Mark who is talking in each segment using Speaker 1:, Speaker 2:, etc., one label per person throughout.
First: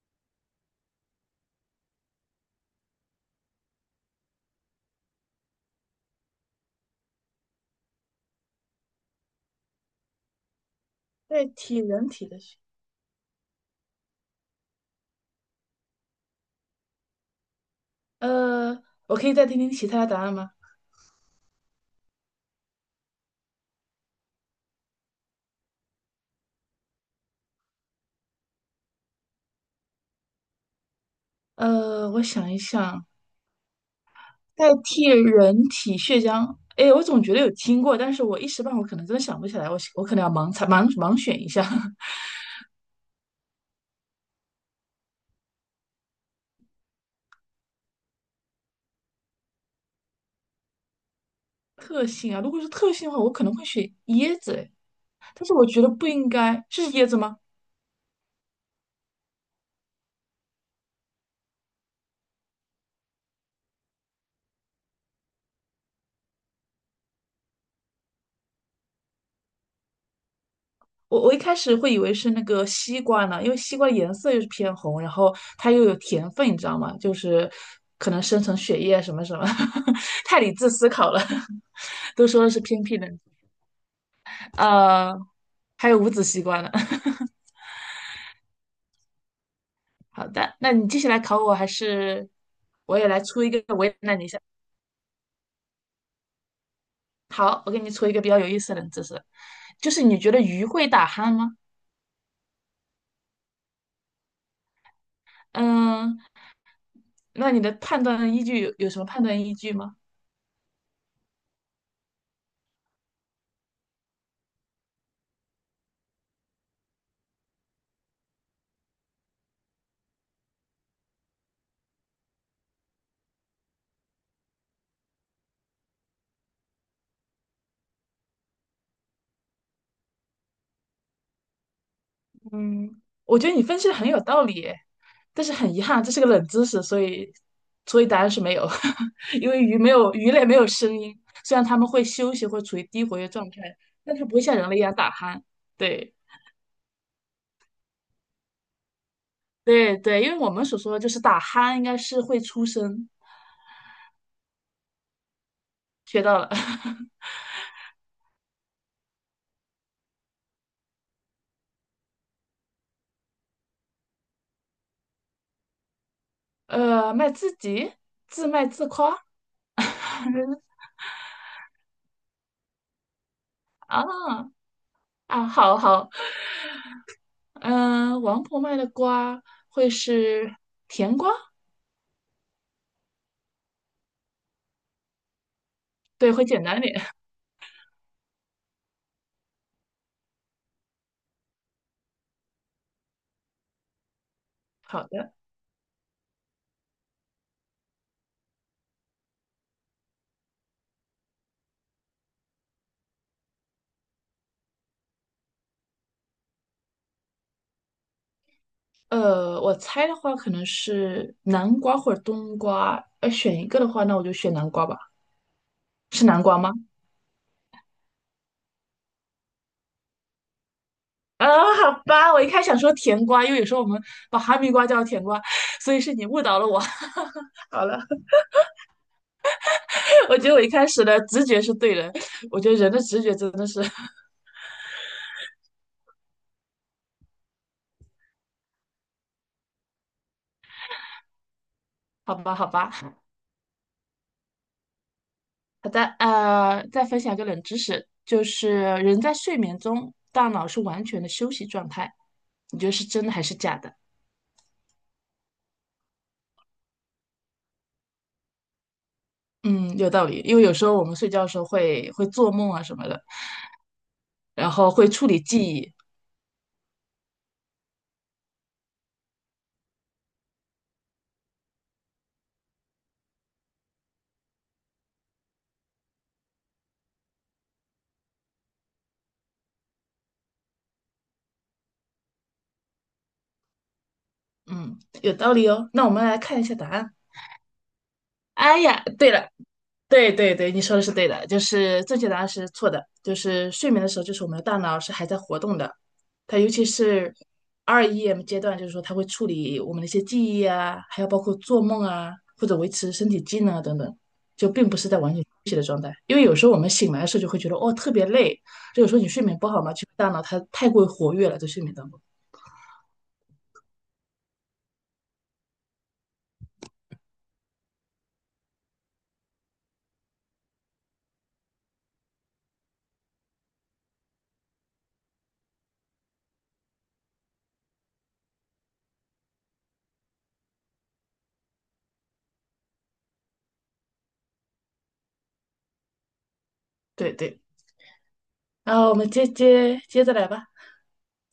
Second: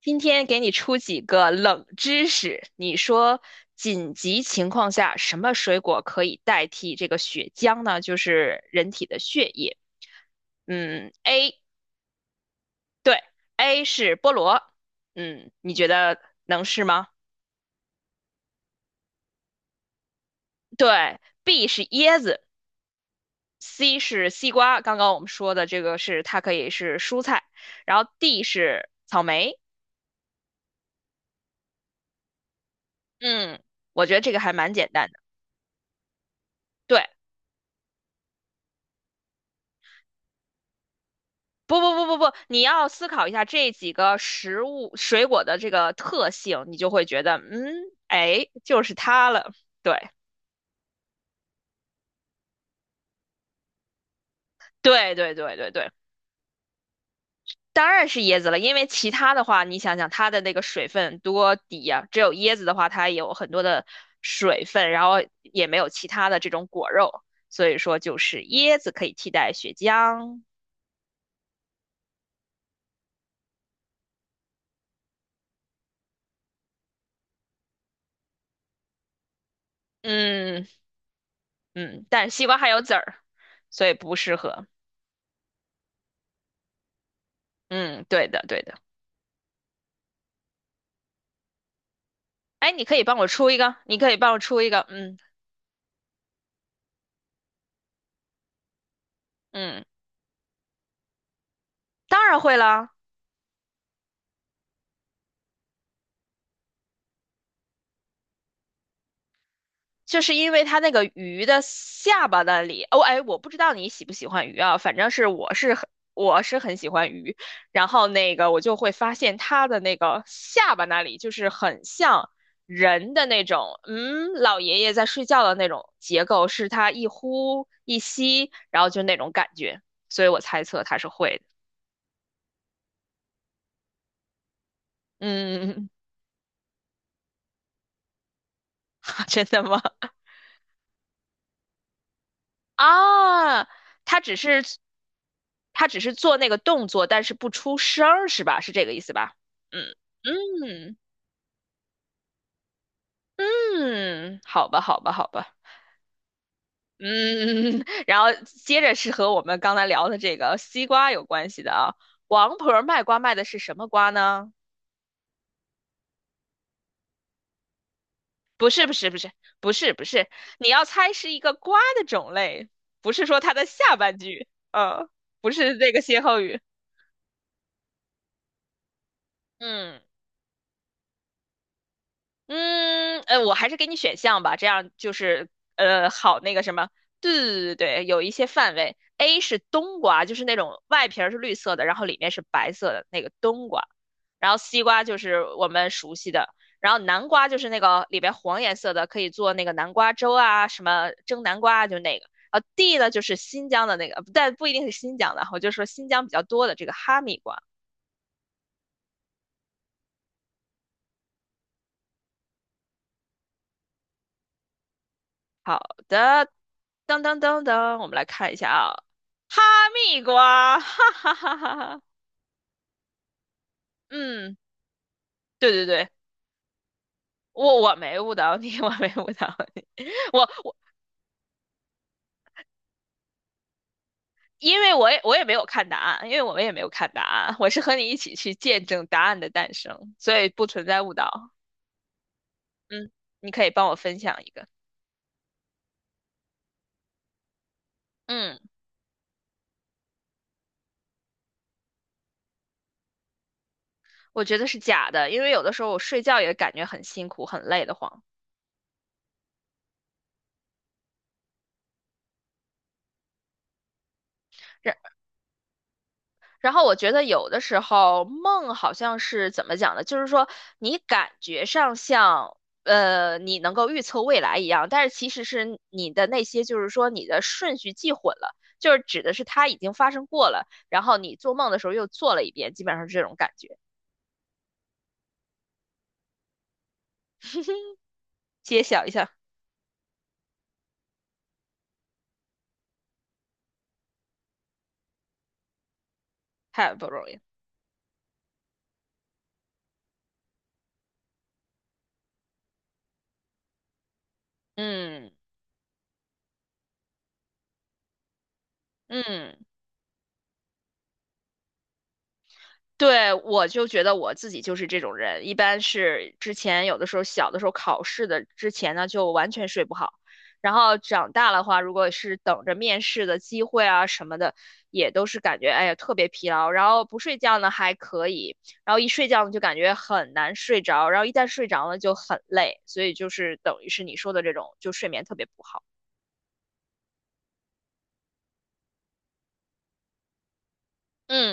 Speaker 1: 今天给你出几个冷知识，你说紧急情况下什么水果可以代替这个血浆呢？就是人体的血液。嗯
Speaker 2: 代
Speaker 1: ，A，
Speaker 2: 替人体的血，
Speaker 1: 对，A 是菠萝。嗯，你觉得能是吗？
Speaker 2: 呃，我可以再听听其他的答案吗？
Speaker 1: 对，B 是椰子，C 是西瓜。刚刚我们说的这个是它可以是蔬菜，然后 D 是草莓。
Speaker 2: 我想一想，
Speaker 1: 嗯，我觉得这个还
Speaker 2: 代
Speaker 1: 蛮简
Speaker 2: 替
Speaker 1: 单的。
Speaker 2: 人体血浆，哎，
Speaker 1: 对。
Speaker 2: 我总觉得有听过，但是我一时半会儿可能真的想不起来，我可能要盲猜盲选一下
Speaker 1: 不不 不不不，你要思考一下这几个食物水果的这个特性，你就会觉得，嗯，哎，就是它了。对
Speaker 2: 特性啊。如果是特性的话，我可能会选椰子哎，诶
Speaker 1: 对对
Speaker 2: 但是
Speaker 1: 对
Speaker 2: 我
Speaker 1: 对
Speaker 2: 觉
Speaker 1: 对，
Speaker 2: 得不应该是椰子吗？
Speaker 1: 当然是椰子了，因为其他的话，你想想它的那个水分多低呀、只有椰子的话，它有很多的水分，然后也没有其他的这种果肉，所以说就是椰子可以替代血浆。
Speaker 2: 我一开始会以为是那个西瓜呢，因为西瓜颜色又是偏红，然后它又有甜分，你知道吗？就是可能生成血液啊什么什么，太理
Speaker 1: 嗯
Speaker 2: 智思考了，
Speaker 1: 嗯，但
Speaker 2: 都
Speaker 1: 是
Speaker 2: 说
Speaker 1: 西
Speaker 2: 的
Speaker 1: 瓜
Speaker 2: 是
Speaker 1: 还有
Speaker 2: 偏
Speaker 1: 籽
Speaker 2: 僻的，
Speaker 1: 儿，所以不适合。
Speaker 2: 呃，还有无籽西瓜呢。
Speaker 1: 嗯，对的对的。
Speaker 2: 好的，那你接下来考我，还是
Speaker 1: 哎，你可
Speaker 2: 我
Speaker 1: 以
Speaker 2: 也
Speaker 1: 帮
Speaker 2: 来
Speaker 1: 我
Speaker 2: 出
Speaker 1: 出
Speaker 2: 一
Speaker 1: 一
Speaker 2: 个
Speaker 1: 个，
Speaker 2: 为
Speaker 1: 你可以
Speaker 2: 难你一
Speaker 1: 帮我
Speaker 2: 下。
Speaker 1: 出一个，嗯
Speaker 2: 好，我给你出一个比较有意思的冷知识，
Speaker 1: 嗯，
Speaker 2: 就是你觉得鱼会打鼾吗？
Speaker 1: 当然会啦，
Speaker 2: 嗯，那你的判断依据有什么判断依据吗？
Speaker 1: 就是因为它那个鱼的下巴那里，哦，哎，我不知道你喜不喜欢鱼啊，反正是我是很喜欢鱼，然后那个我就会发现它的那个下巴那里就是很像人的那种，嗯，老爷爷在睡觉的那种结构，是它一呼一吸，然后就那种感觉，所以我猜测它是会的，
Speaker 2: 嗯，我觉得你分析的很有道理耶，但是很遗
Speaker 1: 嗯，
Speaker 2: 憾，这是个冷知识，所以答案是没有，
Speaker 1: 真
Speaker 2: 因
Speaker 1: 的
Speaker 2: 为
Speaker 1: 吗？
Speaker 2: 鱼类没有声音，虽然它们会休息或处于低活跃状态，
Speaker 1: 啊，
Speaker 2: 但
Speaker 1: 他
Speaker 2: 它不
Speaker 1: 只
Speaker 2: 会像
Speaker 1: 是
Speaker 2: 人类一样打鼾。对
Speaker 1: 做那个动作，但是不出声儿，是吧？是这个意思吧？嗯
Speaker 2: 对对，因为我们所说
Speaker 1: 嗯
Speaker 2: 的就是打鼾，应该是会出声，
Speaker 1: 嗯，好吧，好吧，好吧。
Speaker 2: 学到了。
Speaker 1: 嗯，然后接着是和我们刚才聊的这个西瓜有关系的啊。王婆儿卖瓜卖的是什么瓜呢？
Speaker 2: 卖自己，自卖
Speaker 1: 不是，
Speaker 2: 自
Speaker 1: 不是，不
Speaker 2: 夸
Speaker 1: 是，不是，不是，你要猜是一个瓜的种类，不是说它的下半句，
Speaker 2: 啊
Speaker 1: 嗯，
Speaker 2: 啊，
Speaker 1: 不
Speaker 2: 好
Speaker 1: 是这个
Speaker 2: 好，
Speaker 1: 歇后语，
Speaker 2: 嗯，王婆卖的瓜会
Speaker 1: 嗯。
Speaker 2: 是甜瓜，
Speaker 1: 嗯，我还是给你选项吧，这样就是
Speaker 2: 对，
Speaker 1: 好
Speaker 2: 会
Speaker 1: 那个
Speaker 2: 简
Speaker 1: 什
Speaker 2: 单
Speaker 1: 么，
Speaker 2: 点。
Speaker 1: 对对对对有一些范围。A 是冬瓜，就是那种外皮儿是绿色的，然后里面是白色的那个冬瓜。然后西
Speaker 2: 好
Speaker 1: 瓜就
Speaker 2: 的。
Speaker 1: 是我们熟悉的，然后南瓜就是那个里边黄颜色的，可以做那个南瓜粥啊，什么蒸南瓜啊就那个。D 呢，就是新疆的那个，但不一定是新疆的，我就说新疆比较多的这个哈密瓜。
Speaker 2: 我猜的话可能是南瓜或者冬瓜，要选一个的话，那我就选南瓜吧。
Speaker 1: 好
Speaker 2: 是南
Speaker 1: 的，
Speaker 2: 瓜吗？
Speaker 1: 噔噔噔噔，我们来看一下啊，哈密瓜，哈哈
Speaker 2: 啊，
Speaker 1: 哈哈哈，
Speaker 2: 好吧，我一开始想说甜瓜，因为有时候我们把
Speaker 1: 嗯，
Speaker 2: 哈密瓜叫甜瓜，
Speaker 1: 对对
Speaker 2: 所以
Speaker 1: 对，
Speaker 2: 是你误导了我。
Speaker 1: 我
Speaker 2: 好
Speaker 1: 我
Speaker 2: 了，
Speaker 1: 没误导你，我没误导你，
Speaker 2: 我
Speaker 1: 我
Speaker 2: 觉得我一
Speaker 1: 我
Speaker 2: 开始的直觉是对的，我觉得人的直觉真的是，
Speaker 1: 因为我也没有看答案，因为我们也没有看答案，我是和你一起去见证答案的诞生，所以不存在误导。
Speaker 2: 好吧，好吧。
Speaker 1: 嗯，你可以帮我分享一个。
Speaker 2: 好的，再分享一个冷知识，就
Speaker 1: 嗯，
Speaker 2: 是人在睡眠中，大脑是完全的休息状态，你觉得是真的还是假的？
Speaker 1: 我觉得是假的，因为有的时候我睡觉也感觉很辛苦、很累的慌。
Speaker 2: 嗯，有道理，因为有时候我们睡觉的时候会做梦啊什么的，然后会处理记忆。
Speaker 1: 然后我觉得有的时候梦好像是怎么讲呢？就是说你感觉上像你能够预测未来一样，但是其实是你的那些就是说你的顺序记混了，就是指的是它已经发生过了，然后你做梦的时候又做了一遍，基本上是这种感觉。
Speaker 2: 嗯，有道理哦。那我们来看一下答案。哎
Speaker 1: 揭
Speaker 2: 呀，
Speaker 1: 晓一
Speaker 2: 对
Speaker 1: 下，
Speaker 2: 了，对对对，你说的是对的，就是正确答案是错的，就是睡眠的时候，就是我们的大脑是还在活动的，它尤其
Speaker 1: 太不容
Speaker 2: 是
Speaker 1: 易。
Speaker 2: REM 阶段，就是说它会处理我们的一些记忆啊，还有包括做梦啊，或者维持身体机能啊等等，就并不是在
Speaker 1: 嗯
Speaker 2: 完全休息的状态。因为有时候我们醒来的时候就会觉得哦特别累，就个时候你睡
Speaker 1: 嗯。
Speaker 2: 眠不好嘛，就大脑它太过于活跃了，在睡眠当中。
Speaker 1: 对，我就觉得我自己就是这种人，一般是之前有的时候小的时候考试的之前呢，就完全睡不好，然后长大的话，如果是等着面试的机会啊什么的，也都是感觉哎呀特别疲劳，然后不睡觉呢还可以，然后一睡觉呢就感觉很难睡着，然后一旦睡着了就很累，所以就是等于是你说的这种，就睡眠特别不好。
Speaker 2: 对对，然后我们接着来吧，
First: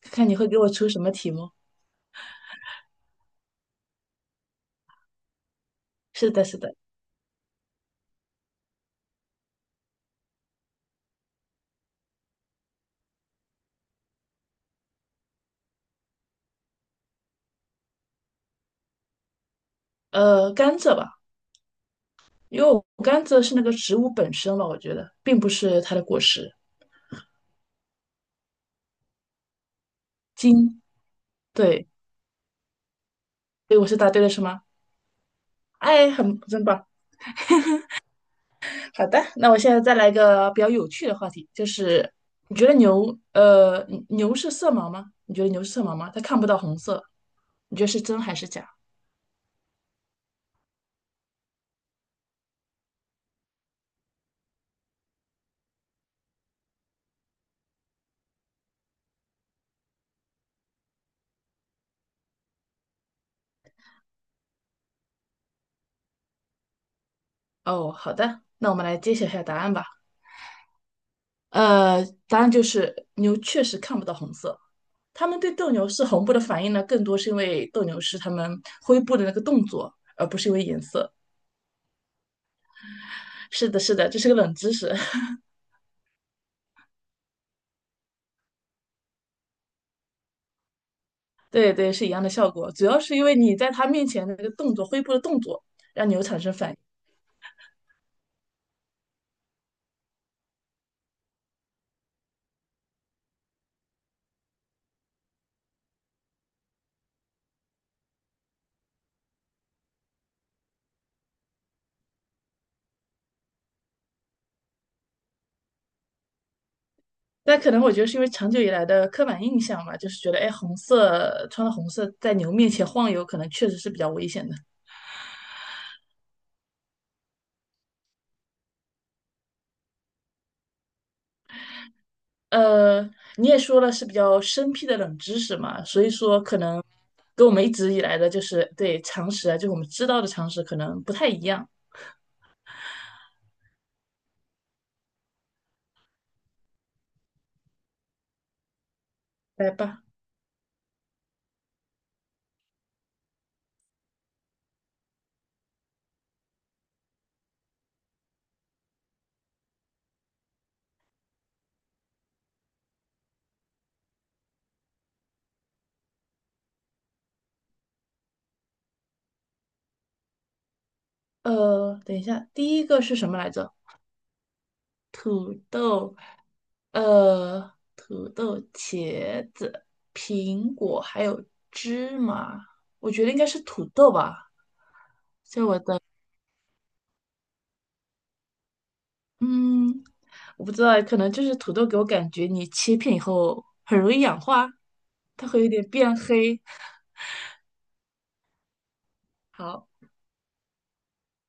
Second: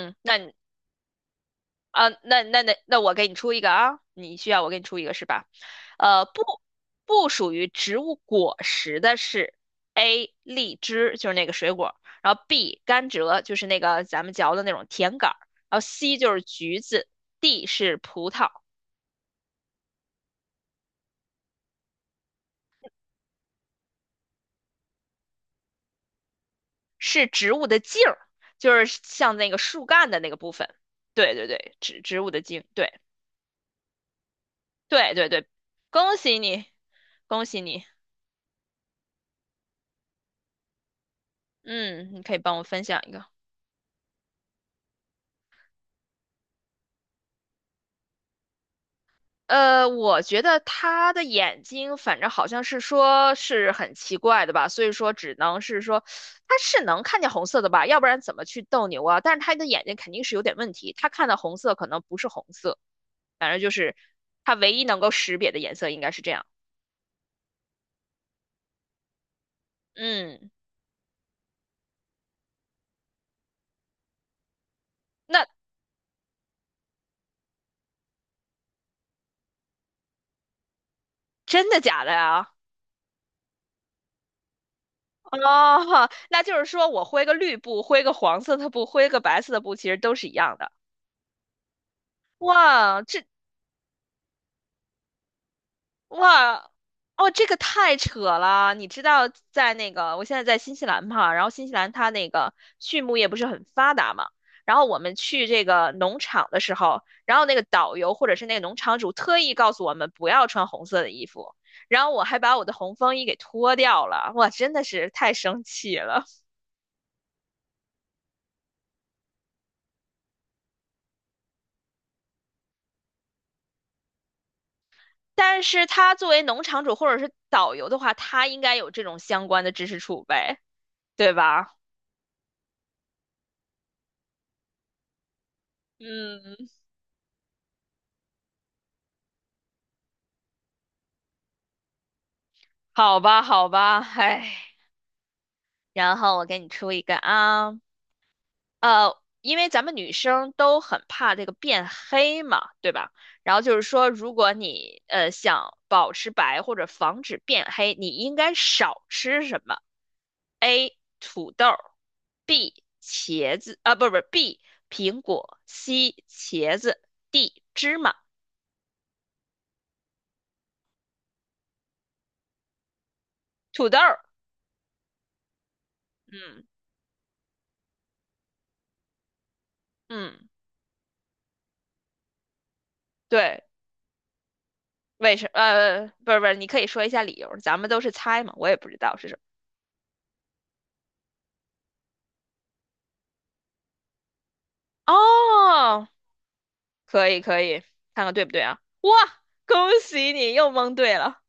Speaker 2: 看看
Speaker 1: 那
Speaker 2: 你会
Speaker 1: 你
Speaker 2: 给我出什么题目。
Speaker 1: 啊，那我给你出一个啊，你需要我给你出一个是吧？呃，
Speaker 2: 是
Speaker 1: 不
Speaker 2: 的，是的。
Speaker 1: 不属于植物果实的是 A 荔枝，就是那个水果，然后 B 甘蔗，就是那个咱们嚼的那种甜杆儿，然后 C 就是橘子，D 是葡萄，
Speaker 2: 甘蔗吧，因为我甘蔗是那个植物本身嘛，我觉得并不是它的果实
Speaker 1: 是植物的茎儿，就是像那个树干的那个部分。
Speaker 2: 金，
Speaker 1: 对对对，
Speaker 2: 对，
Speaker 1: 植物的茎，对
Speaker 2: 所以我是答对了，是吗？
Speaker 1: 对对对，
Speaker 2: 哎，
Speaker 1: 恭喜
Speaker 2: 很真
Speaker 1: 你，
Speaker 2: 棒。
Speaker 1: 恭喜你，
Speaker 2: 好的，那我现在再来一个比较有趣的话题，就是
Speaker 1: 嗯，你可以
Speaker 2: 你
Speaker 1: 帮我
Speaker 2: 觉得
Speaker 1: 分享一
Speaker 2: 牛，
Speaker 1: 个。
Speaker 2: 牛是色盲吗？你觉得牛是色盲吗？它看不到红色，你觉得是真还是假？
Speaker 1: 我觉得他的眼睛，反正好像是说是很奇怪的吧，所以说只能是说他是能看见红色的吧，要不然怎么去斗牛啊？但是他的眼睛肯定是有点问题，他看的红色可能不是红色，反正就是他唯一能够识别的颜色应该是这样。
Speaker 2: 哦，好的，那我们来揭晓一下答案吧。
Speaker 1: 嗯，
Speaker 2: 答案就是牛确实看不到红色。他们
Speaker 1: 那
Speaker 2: 对斗牛士红布的反应呢，更多是因为斗牛士他们挥布的那个动作，而不是因为颜色。
Speaker 1: 真的假的呀？
Speaker 2: 是的，是的，这是个冷知识。
Speaker 1: 哦，那就是说我挥个绿布，挥个黄色的布，挥个白色的布，其实都是一样的。
Speaker 2: 对对，是一样的效果，主要
Speaker 1: 哇，
Speaker 2: 是
Speaker 1: 这
Speaker 2: 因为你在他面前的那个动作，挥布的动作，让牛产生
Speaker 1: 哇，
Speaker 2: 反应。
Speaker 1: 哦，这个太扯了！你知道，在那个我现在在新西兰嘛，然后新西兰它那个畜牧业不是很发达嘛，然后我们去这个农场的时候，然后那个导游或者是那个农场主特意告诉我们不要穿红色的衣服，然后我还把我的红风衣给脱掉了，哇，真的是太生气了。
Speaker 2: 但可能我觉得是因为长久以来的刻板印象嘛，就是觉得哎，红色穿了红色在牛面前晃悠，可能确实是比较危险的。
Speaker 1: 但是他作为农场主或者是导游的话，他应该有这种相关的知识储备，对吧？
Speaker 2: 呃，你也说了是比较生僻的冷知识嘛，所以说
Speaker 1: 嗯，
Speaker 2: 可能跟我们一直以来的就是对常识啊，就我们知道的常识可能不太一样。
Speaker 1: 好吧，好吧，唉。然后我给你出一个啊，因为
Speaker 2: 来
Speaker 1: 咱们
Speaker 2: 吧，
Speaker 1: 女生都很怕这个变黑嘛，对吧？然后就是说，如果你想保持白或者防止变黑，你应该少吃什么？A. 土豆儿，B. 茄子，啊，不不，B. 苹果，C. 茄子，D. 芝麻。
Speaker 2: 等一下，第一个是什么来着？
Speaker 1: 土豆儿，
Speaker 2: 土豆，
Speaker 1: 嗯
Speaker 2: 土豆、茄子、
Speaker 1: 嗯，
Speaker 2: 苹果还有芝麻，我觉得应该是
Speaker 1: 对，
Speaker 2: 土豆吧。
Speaker 1: 不是不是，你可以说一下理由，咱们都是猜嘛，我也不知道是什么。
Speaker 2: 嗯，我不知道，可能就是土豆给我感觉你切片以后很容易氧化，它会有点
Speaker 1: 哦，
Speaker 2: 变黑。
Speaker 1: 可以可以，看看对不对啊？哇，恭
Speaker 2: 好，
Speaker 1: 喜你又蒙对了，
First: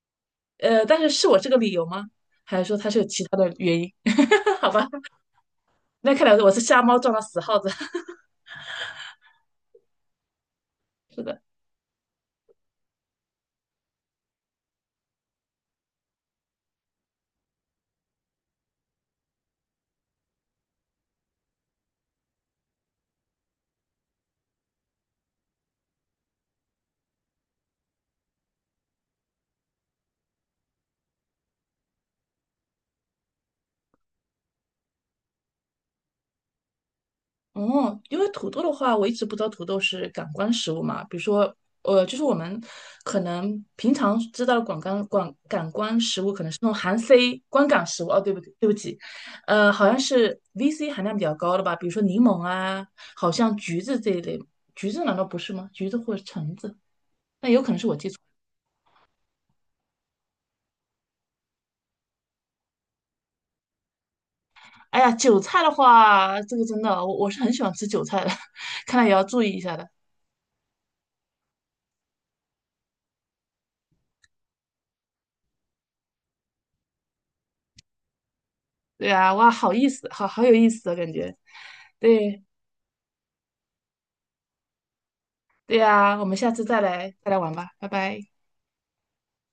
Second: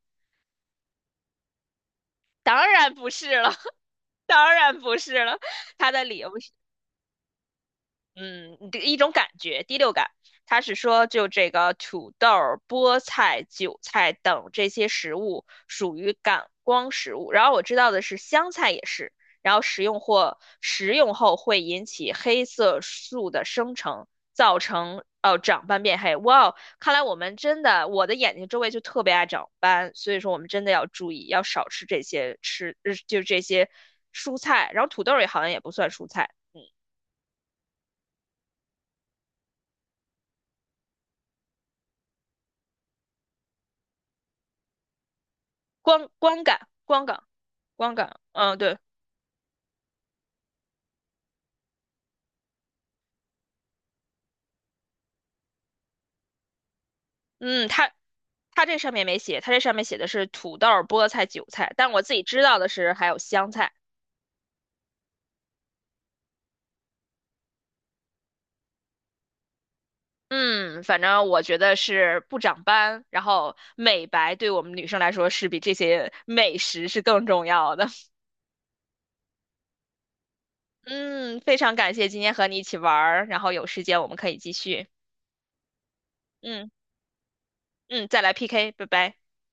Speaker 2: 但是是我这个理由吗？还是
Speaker 1: 当
Speaker 2: 说它
Speaker 1: 然
Speaker 2: 是有
Speaker 1: 不
Speaker 2: 其
Speaker 1: 是
Speaker 2: 他
Speaker 1: 了，
Speaker 2: 的 原因？
Speaker 1: 当
Speaker 2: 好
Speaker 1: 然
Speaker 2: 吧，
Speaker 1: 不是了，他的
Speaker 2: 那
Speaker 1: 理
Speaker 2: 看来
Speaker 1: 由是。
Speaker 2: 我是瞎猫撞到死耗子。
Speaker 1: 嗯，你的一种感觉，第六感，他是说
Speaker 2: 是
Speaker 1: 就
Speaker 2: 的，
Speaker 1: 这个土豆儿、菠菜、韭菜等这些食物属于感光食物。然后我知道的是香菜也是，然后食用或食用后会引起黑色素的生成，造成哦长斑变黑。哇哦，看来我们真的，我的眼睛周围就特别爱长斑，所以说我们真的要注意，要少吃这些吃，就这些蔬菜。然后土豆儿也好像也不算蔬菜。
Speaker 2: 哦，因为土豆的话，我一直不知道土豆是感官食物嘛。比如说，就是我们可能平常知道的广感官
Speaker 1: 光
Speaker 2: 食物，
Speaker 1: 光
Speaker 2: 可能是
Speaker 1: 感
Speaker 2: 那种含
Speaker 1: 光感
Speaker 2: C 观感
Speaker 1: 光
Speaker 2: 食物。
Speaker 1: 感，
Speaker 2: 哦，对不对？
Speaker 1: 嗯，
Speaker 2: 对不
Speaker 1: 对，
Speaker 2: 起，好像是 VC 含量比较高的吧，比如说柠檬啊，好像橘子这一类。橘子难道不是吗？橘子或者橙子，那有
Speaker 1: 嗯，
Speaker 2: 可能是我记错。
Speaker 1: 它这上面没写，它这上面写的是土豆、菠菜、韭菜，但我自己知道的是还有香菜。
Speaker 2: 哎呀，韭菜的话，这个真的，我是很喜欢吃韭菜的，看来也要注意一下的。
Speaker 1: 嗯，反正我觉得是不长斑，然后美白对我们女生来说是比这些美食是更重要的。
Speaker 2: 对呀，哇，好意思，好好有意思的感觉。
Speaker 1: 嗯，非常感谢今天
Speaker 2: 对
Speaker 1: 和你一起玩儿，然后有时间我们可以继续。
Speaker 2: 对呀，我们下次
Speaker 1: 嗯
Speaker 2: 再来玩吧，拜
Speaker 1: 嗯，再
Speaker 2: 拜。
Speaker 1: 来 PK，拜拜。